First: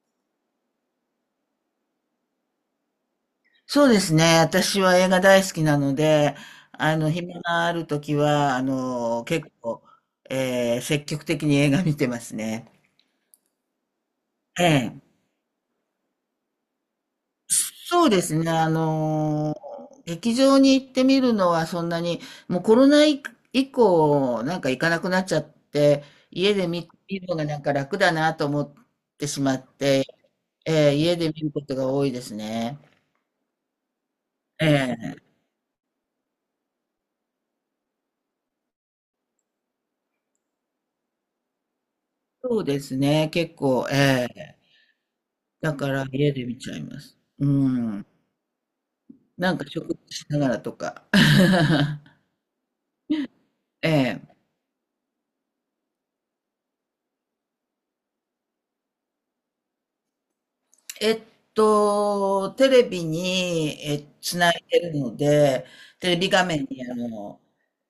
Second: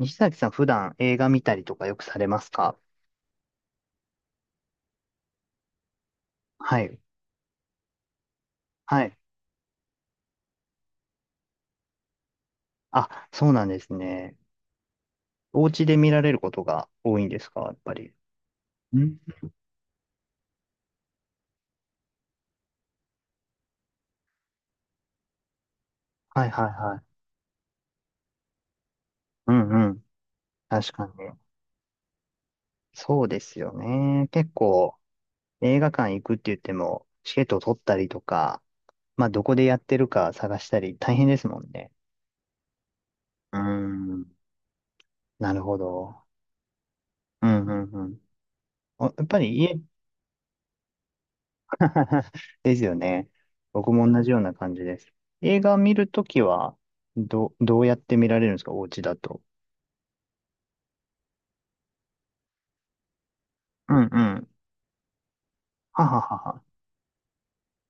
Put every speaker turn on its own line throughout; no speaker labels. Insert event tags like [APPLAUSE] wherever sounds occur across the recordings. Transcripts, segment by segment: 西崎さん、普段映画見たりとかよくされますか。
そうですね。私は映画大好きなので、
はい。
暇があるときは、
はい。
結構、積極的に映画見てますね。
あ、そうなんですね。
ええ。
お家で見られることが多いんですかやっぱ
そう
り。
ですね。
うん。
劇場に行ってみるのはそんなに、もうコロナ以降、なんか行かなくなっちゃって、
はい
家
は
で
い
見、
はい。
見るのがなんか楽だなと思ってし
う
まっ
んうん。
て、
確
ええ、
か
家
に
で見
ね。
ることが多いですね。
そうですよね。結
え
構
え。
映画館行くって言っても、チケットを取ったりとか、まあどこでやってるか探したり大変ですもんね。
そうですね。結
うー
構、え
ん。
え。
なる
だ
ほ
から
ど。
家で見ちゃいます。
う
う
んうん
ん。
うん。おやっぱ
な
り
んか
家、
食事しながらとか。[LAUGHS]
[LAUGHS] ですよね。
え
僕も同
え。
じような感じです。映画見るときは、どうやって見られるんですかお家だと。
えっテレビに、
うんう
つ
ん。
ないでるので、
は
テレ
は
ビ
は
画
は。
面に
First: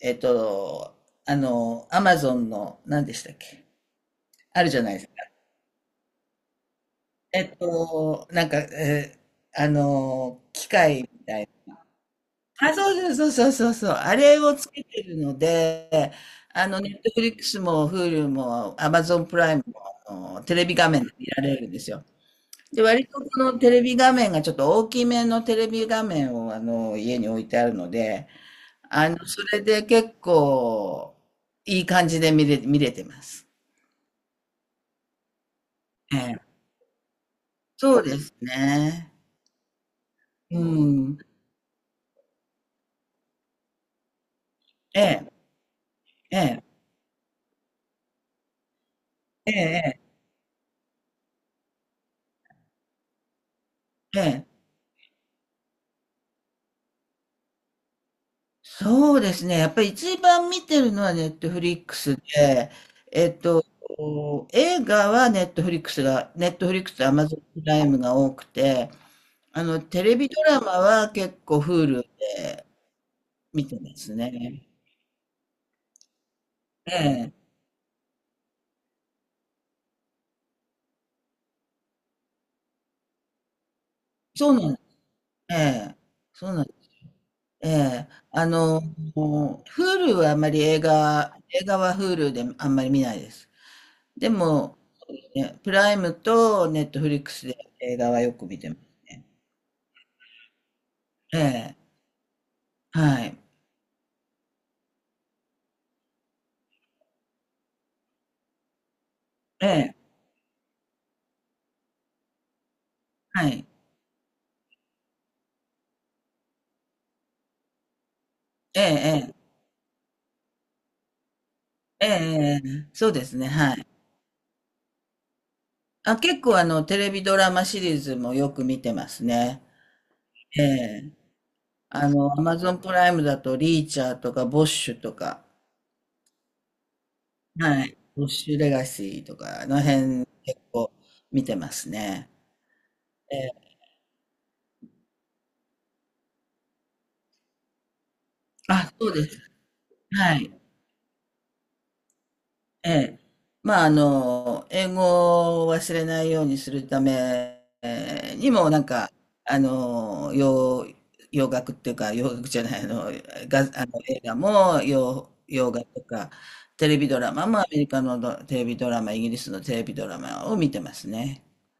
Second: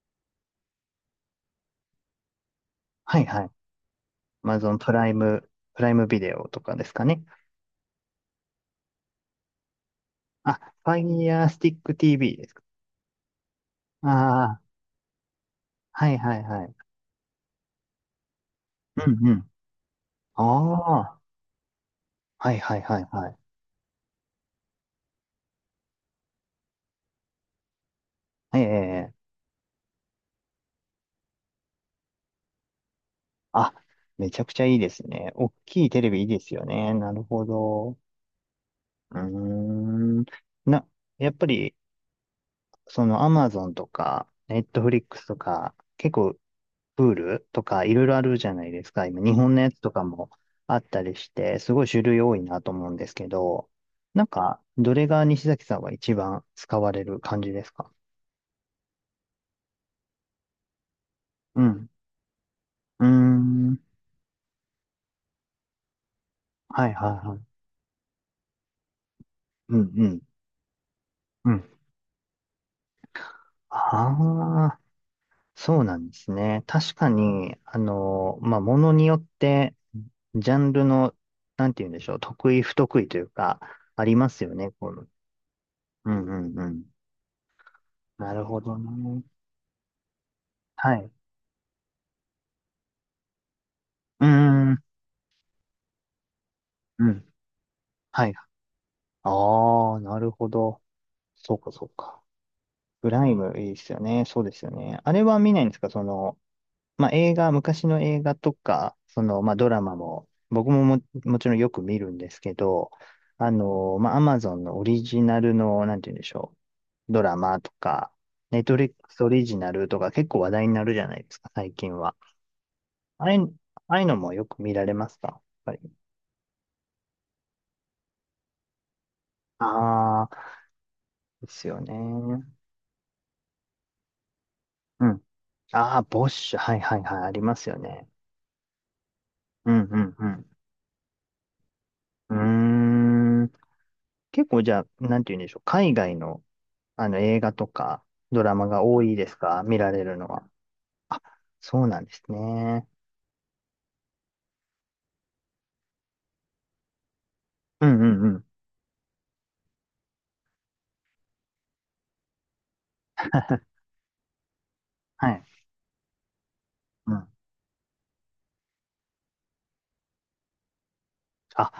えっと、アマゾンの、何で
は
し
い
たっ
はい。
け？あるじ
Amazon
ゃな
プ
いです
ラ
か。
イム、プライムビデオとかですかね。
なんか、
あ、
機械みた
Fire
い。
Stick TV ですか。
あ、そうそうそうそうそうそう。
あ
あれを
あー、
つけてるの
は
で、
いはいはい。
ネットフリックスも、Hulu も、
う
Amazon
んう
プ
ん。
ライムも、あのテレビ画
あ
面で
あ、
見られるんですよ。
はいは
で、
いはい
割とこ
はい。
のテレビ画面がちょっと大きめのテレビ画面を、家に置いてあるので、
ええ、
それで結構、いい感じで見れてます。
あ、めちゃくちゃいいですね。大きいテレ
え
ビいい
え。
ですよね。なるほど。
そうですね。
うーん。
う
な、
ん。
やっぱりそのアマゾンとか、ネットフリ
え
ックス
え、
とか、結構、
ええ、
プールとかいろいろあるじゃないですか。今、日
え
本のやつと
え、
かもあったりして、すごい種類多いなと思うんですけど、
え
なん
え。ええ、
か、どれが西崎さんは一番使われる感じですか。
そうですね、やっぱり一番見てるのはネット
う
フリッ
ん。
クスで、
うー
えっと、
ん。
映画はネットフリックスがネットフリッ
は
ク
い
スと
はいは
Amazon
い。
プライムが多くて、
うん
テ
う
レ
ん。
ビドラマは結
う
構
ん。
Hulu で見てます
あ
ね。
あ、そうなんですね。
え
確か
え、
に、あの、まあ、ものによって、ジャンルの、なんて言うんでしょう、得意不得意というか、あります
そ
よ
う
ね。
なん
こ
ええ、
うんう
そう
ん
な
う
ん
ん。
ええ、
なるほどね。
Hulu はあまり映
はい。う
画、映画は Hulu であんまり見ないです。
ー
で
ん、
も、ね、プライムとネット
う
フリック
ん。
スで映画は
はい。
よく見てます。
ああ、なるほど。
え
そうか、そう
え、
か。プ
は
ライ
い。
ムいいですよね。そうですよね。あれは見ないんですかその、まあ、映画、昔の映画とか、その、まあ、
え
ドラ
え、
マも、僕もも、もちろんよく見るんですけど、
は
あ
い。
の、まあ、アマゾンのオリジナルの、なんて言うんでしょう。ドラマとか、ネットフ
え
リックスオ
え、
リジナルとか結構話題になるじゃないですか、最近
ええ、え
は。
え、ええ、そう
あ
で
あ
す
い
ね、
う、
はい。
ああいうのもよく見られますかやっぱり。
あ、結構テレビドラマシリーズもよく見てますね。
ああ、
ええ。
ですよね。
アマゾンプライムだと、リーチャーとか、ボッシュ
う
と
ん。
か、
ああ、ボッシュ。はいはいはい。ありますよ
はい。
ね。
ボッシュレガシーとか、あ
うん
の
う
辺
ん
結構見てますね。
う
え
ん。うーん。
え。
結構じゃあ、なんて言うんでしょう。海外の、あの映画とかドラマが
あ、
多
そう
いで
で
す
す。
か見られるの
は
は。
い。
あ、そうなんですね。
ええ。まあ、英語を忘れないようにするため
うんうんうん。
にも、なんか、あの、洋、洋楽っていうか、洋楽じゃない、あの、が、あの映画も
は
洋、
い。
洋楽とか、テレビ
う
ド
ん。
ラマもアメリカのテレビドラマ、イギリスのテレビドラマを見てますね。
あ、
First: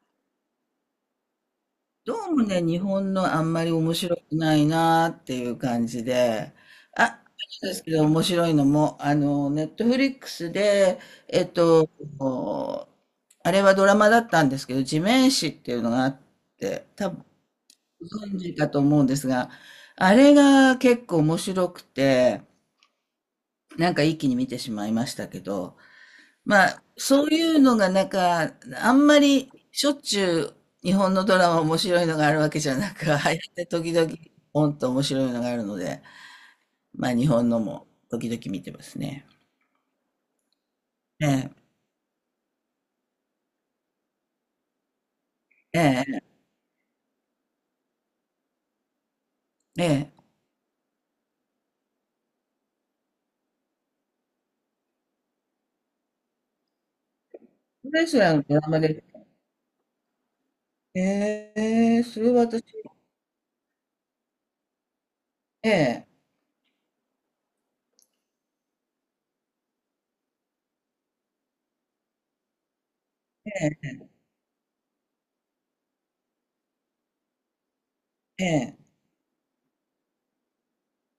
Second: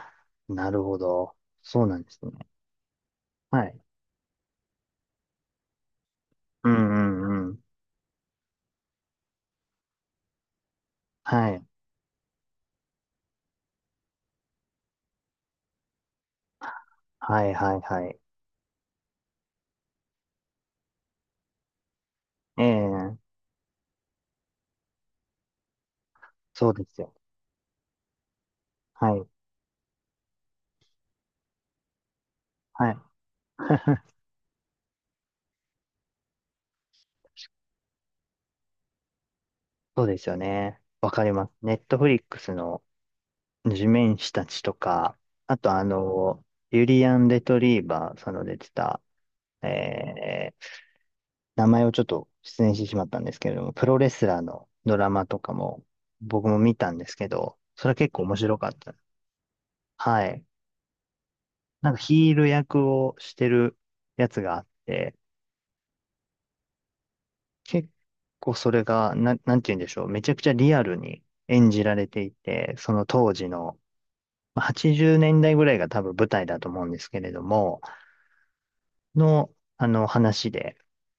なるほど。そうなんで
ど
す
う
ね。
もね、日本のあん
は
まり
い。
面白くないなーっていう感じで、
うん
あ、
うんうん。
そうですけど面白いのも、ネットフリックスで、え
は
っ
い。
と、あれはドラマだったんですけど、地面師っていうのがあって、多分
はいはいはい。
ご存知かと思うんですが、あれが結構面白くて、
ええ、
なんか一気に見てしまいましたけど、ま
そう
あ、
ですよ。
そういうのがなんか、あん
は
ま
い。
りしょっちゅう日本のドラマ面白いのがあるわけじゃ
は
な
い。
く、[LAUGHS] 入って時
[LAUGHS]
々、ポンと面白いのがあるので、まあ日本のも時々見てますね。
そうですよね。わか
え
ります。
え、
ネットフリックスの地面師たちとか、あとあ
ええ、
の、ユリアン・レトリーバー、その出てた、
ええ。
えー、名前をちょっと失念してしまったんですけれども、プロレスラーのドラマとかも僕も見たんですけど、それ
プ
は
レ
結
ス
構
ラ
面
ーの
白
ド
か
ラ
っ
マ
た。
で、
はい。
え
なんか
え、それ
ヒー
は
ル
私、
役をしてるやつがあって、
ええ、
結構それが、なんて言うんでしょう。めちゃくちゃリアルに演じられていて、その当時
え
の、80年代ぐらいが多分舞台だと思うんですけれども、
え、ええ、
の、あの話で、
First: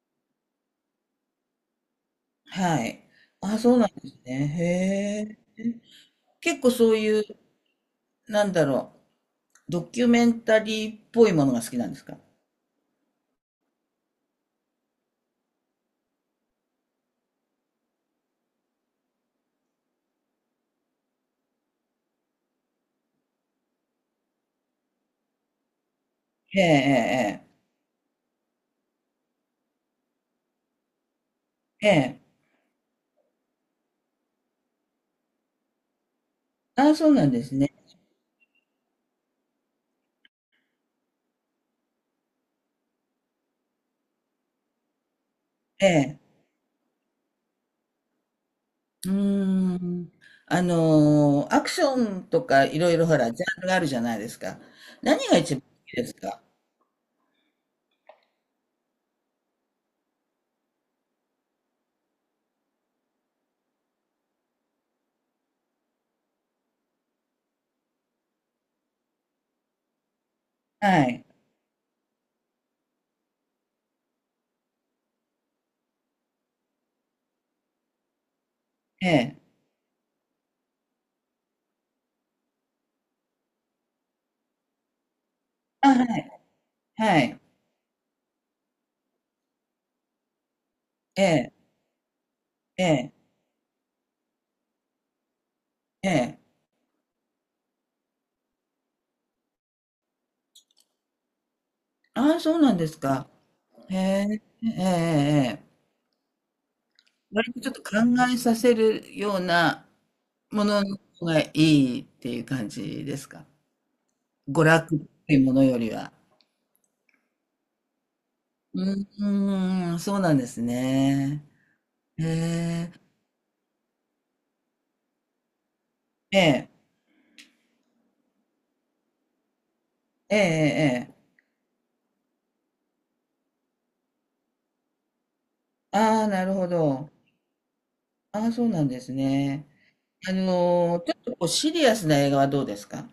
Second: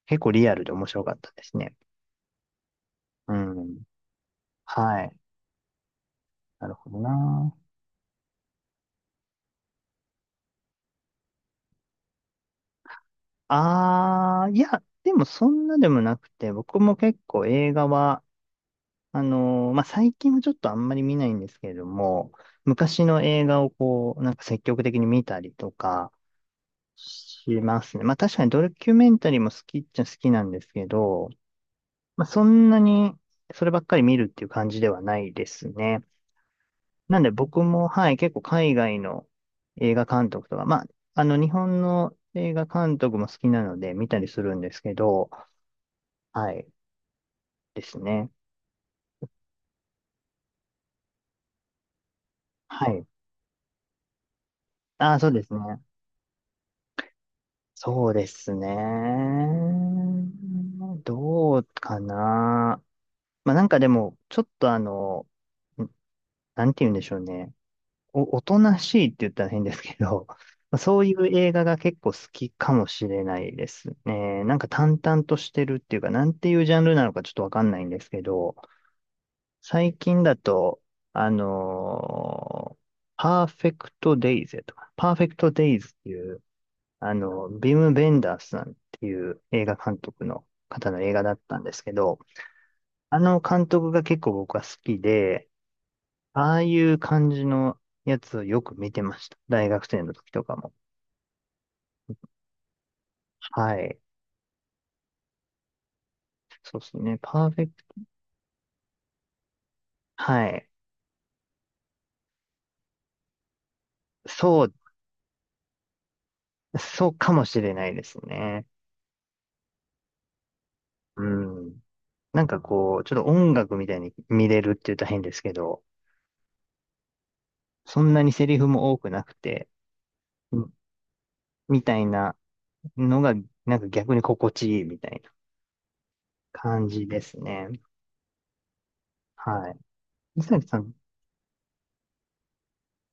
結構リアルで面白かったですね。
はい。
う
あ、そう
ん。
なんですね。
はい。
へえ。結
な
構
るほ
そう
ど
いう、
な。
なんだろう、ドキュメンタリーっぽいものが好きなんですか？
ああ、いや、でもそんなでもなくて、僕も結構映画は、まあ、最近はちょっとあんまり見ないんですけれども、昔の映画をこう、なんか積極的に見たりとか
ええ、
しますね。まあ確かにドキュメンタリーも好きっちゃ好きなんですけど、
ええ、ええ。
まあ、
ええ、
そんなにそればっかり見るっていう感じではないですね。
ああ、そう
なん
な
で
んです
僕
ね。
も、はい、結構海外の映画監督とか、まあ、あの、日本の映画監督も好きなので見たりするんですけど、
ええ。
はい、ですね。
うーん。アクションとかい
は
ろい
い。
ろほら、ジャンルがあるじゃないですか。
ああ、
何
そう
が
です
一
ね。
番好きですか？
そうですね。どうかな。まあ、なんかでも、ちょっとあの、んなんて言うんでしょうね。おとなしいって言ったら変ですけど、[LAUGHS] まあそ
は
うい
い。
う映画が結構好きかもしれないですね。なんか淡々としてるっていうか、なんていうジャンルなのかちょっとわかんないんですけど、
ええ。
最近だと、あのパーフェクトデイズとか、パーフェクトデイズ
あ、
って
は
い
い。
う、あ
はい。
の、ビム・ベンダースさんっていう映画監督の方の映
え
画だっ
え。
たんですけど、
ええ。
あの監督が結構僕は好きで、
ええ。
ああいう感じのやつをよく見てました。大学生の時とかも。
ああ、そうなんですか？
は
へ
い。
え。ええ。ええ。ええ、
そうですね。パー
割と
フェ
ちょ
ク
っと考
ト。
えさせるような
は
も
い。
のの方がいいっていう感じですか？
そ
娯
う、
楽っていうものよりは。
そうかもしれないですね。
うーん、そうなんです
う
ね。
ん。
へ
なんかこう、
え。
ちょっと音楽みたいに見れるって言ったら変ですけど、
ええ、
そんなにセリフも多くなくて、
えええ
うん
えええ、
みたいなのが、なんか逆に心地いいみたいな
ああ、なるほ
感じ
ど。
ですね。
ああ、そうなんですね。
はい。水谷さん、
ちょっとこうシリアスな映画はどうですか？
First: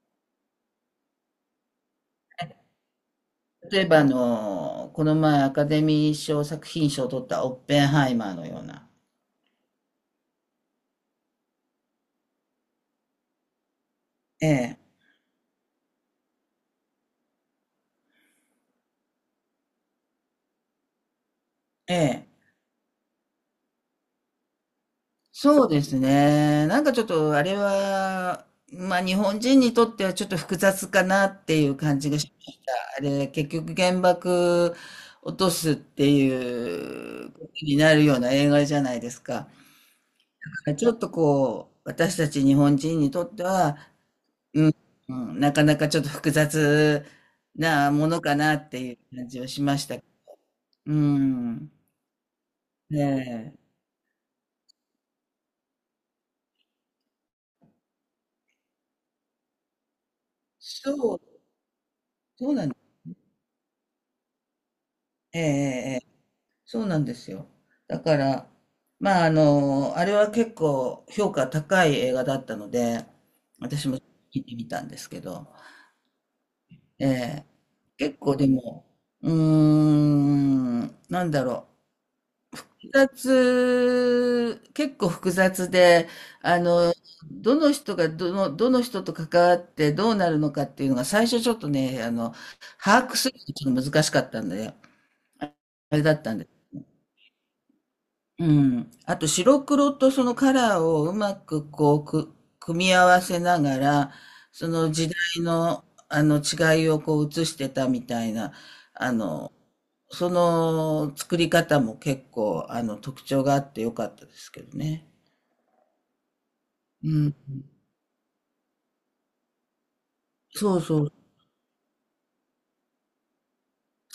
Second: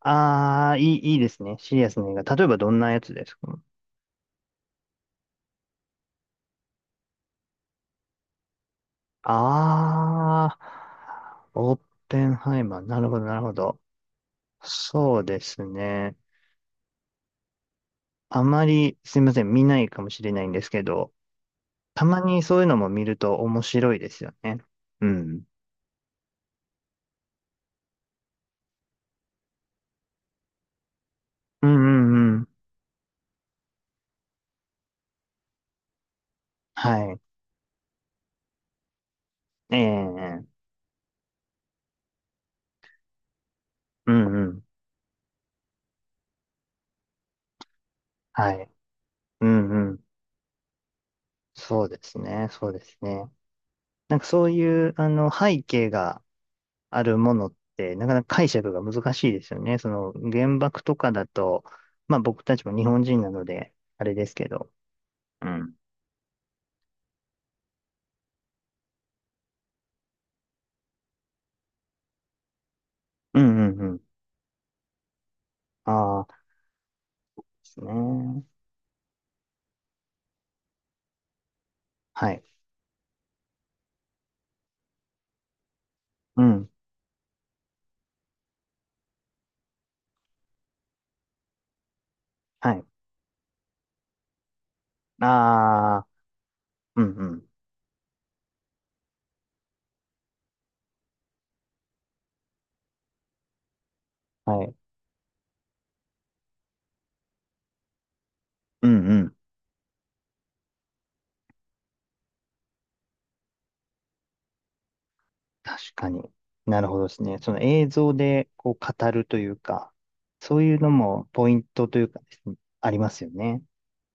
ああ、いいですね。シリアスな映画。例えばどんなやつですか。
例えばこの前アカデミー賞作品賞を取ったオッペンハイマーのような。
ああ、オッペンハイマー。なるほど、なるほど。
ええ、
そうですね。あまり、すいません、見ないかもしれないんですけど、
え
たま
え。
にそういうのも見ると面白いですよね。うん。
そうですね。なんかちょっとあれは、まあ日本人にとってはちょっと複雑かなって
う
い
ん
う感じ
う
がし
んう
ま
ん。
した。あれ、結局原爆落とすって
はい。
いうことになるような映画じゃないですか。
ええ。
ちょっとこう、私たち日本人にとっては、
うんうん。
うん、うん、なかなかちょっと複雑なものか
は
な
い。
っていう感じ
う
はしまし
んう
た。
ん。
うん。
そうですね、そうです
え
ね。
え。
なんかそういう、あの、背景があるものって、なかなか解釈が難しいですよね。その原爆
そ
とか
う、
だと、まあ僕
そう
たち
な、
も日本人なので、あれですけど。
ええ、
うん。
ええ、ええ、そうなんですよ。だから、まあ、あれは結構評価高い映画だったので、
うんうん
私
う
も
ん。
見てみたんですけど、
ああ、で
ええ、
す
結構
ね。
でも、うーん、なんだろう。
はい。
結構複雑で、
う
あ
ん。
の、どの人がどの人と関わってどうなるのかっていうのが最初ちょっとね、
はい。
把握するのがちょっと難しかったんで、
あ
あれ
あ、
だったんで。
うんうん。
うん。あと白黒とそのカラーをうまく組み合わせながら、
は
そ
い。
の時代のあの違いをこう映してたみたいな、
うん
あ
うん。
の、その作り方も結構特徴があってよかったですけどね。
確かに。なるほど
う
です
ん。
ね。その映像でこう語るというか、そうい
そ
う
う
の
そう、
もポイントというかですね、ありますよね。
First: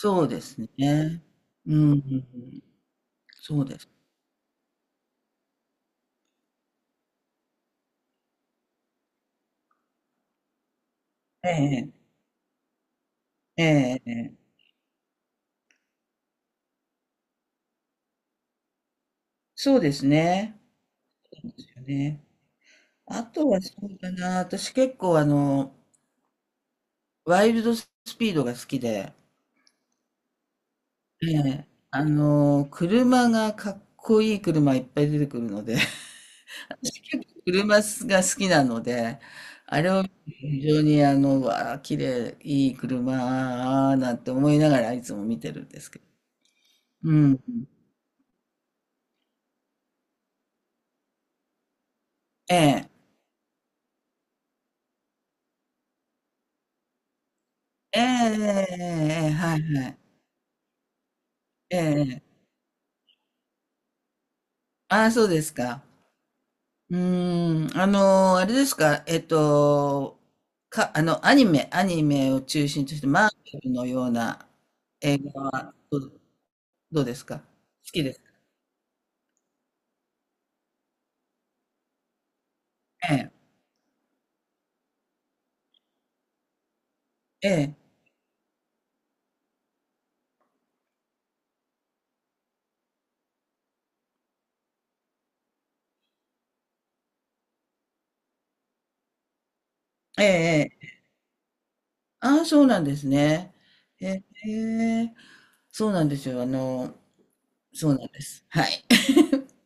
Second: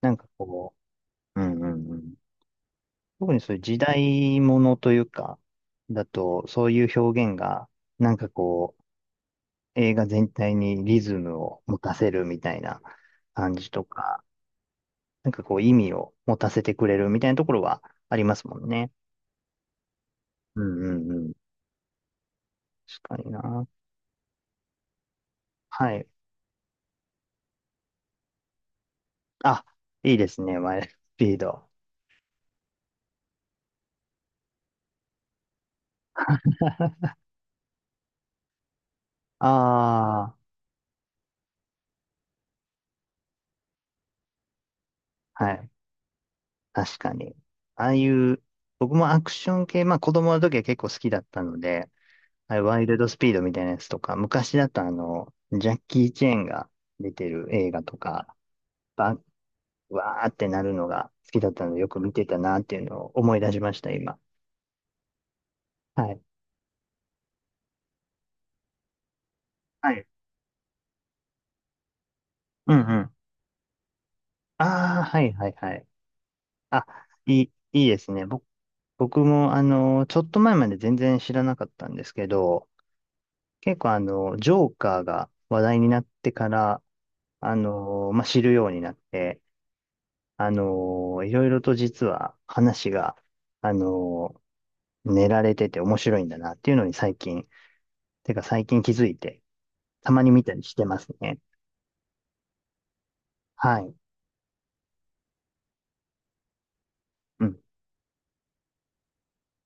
なんか
うです
こ
ね。
う。うんう
う
ん
ん、う
うん。
ん、
特にそうい
そ
う
う
時
です。
代ものというか、だと、そういう表現が、なんかこう、映画全体にリズム
え
を持
え、
たせるみたいな感じと
ええ、
か、
ええ、
なんかこう、意味を持たせてくれるみたいなところはありますもんね。
そうですね。
うんうんうん。
そうですよね。
確か
あ
に
とは
な。
そうだな、私結構
はい。
ワイルドスピードが好きで、
あ、ですね、マイルドスピ
え
ード。
え、かっこいい車いっぱい出てくるので、[LAUGHS] 私結構車が好きなので、あれを
あ
非常にうわあ、綺麗、いい車なんて思いながらいつも見
あ、
て
は
るん
い。
ですけど。
確か
う
に。
ん。
ああいう、僕もアクション系、まあ子供の時は結構好きだったので、
え
はい、ワイ
え。
ルドスピードみたいなやつとか、昔だとあの、ジャッキー・チェーンが出てる映画と
ええ
か、
ええええ
バ
ええはいはい。
わーってなるのが好きだったの
え
で、
え
よく見
え
て
え。
たなっていうのを思い出しました、今。
ああ、そうですか？
はい。
うーん、あれですか？
はい。
アニメを中
うんう
心として、
ん。
マーベルのような
ああ、
映
はい
画
はいは
は
い。
どう、
あ、
どうですか好
いいで
き
す
ですか？
ね。僕もあの、ちょっと前まで全然知らなかったんですけど、
ええ、
結構あの、ジョーカーが話題になってから、
え
あ
え、
の、まあ、知るようになって、あのいろいろと実は話が、あの練られてて面白いんだなっていうのに最近、てか最近気づいて、たま
ええ、
に見たりして
ええ。
ますね。
ああ、そうなんですね。
はい。
ええ、そうなんですよ。
うん
そうなんです。はい。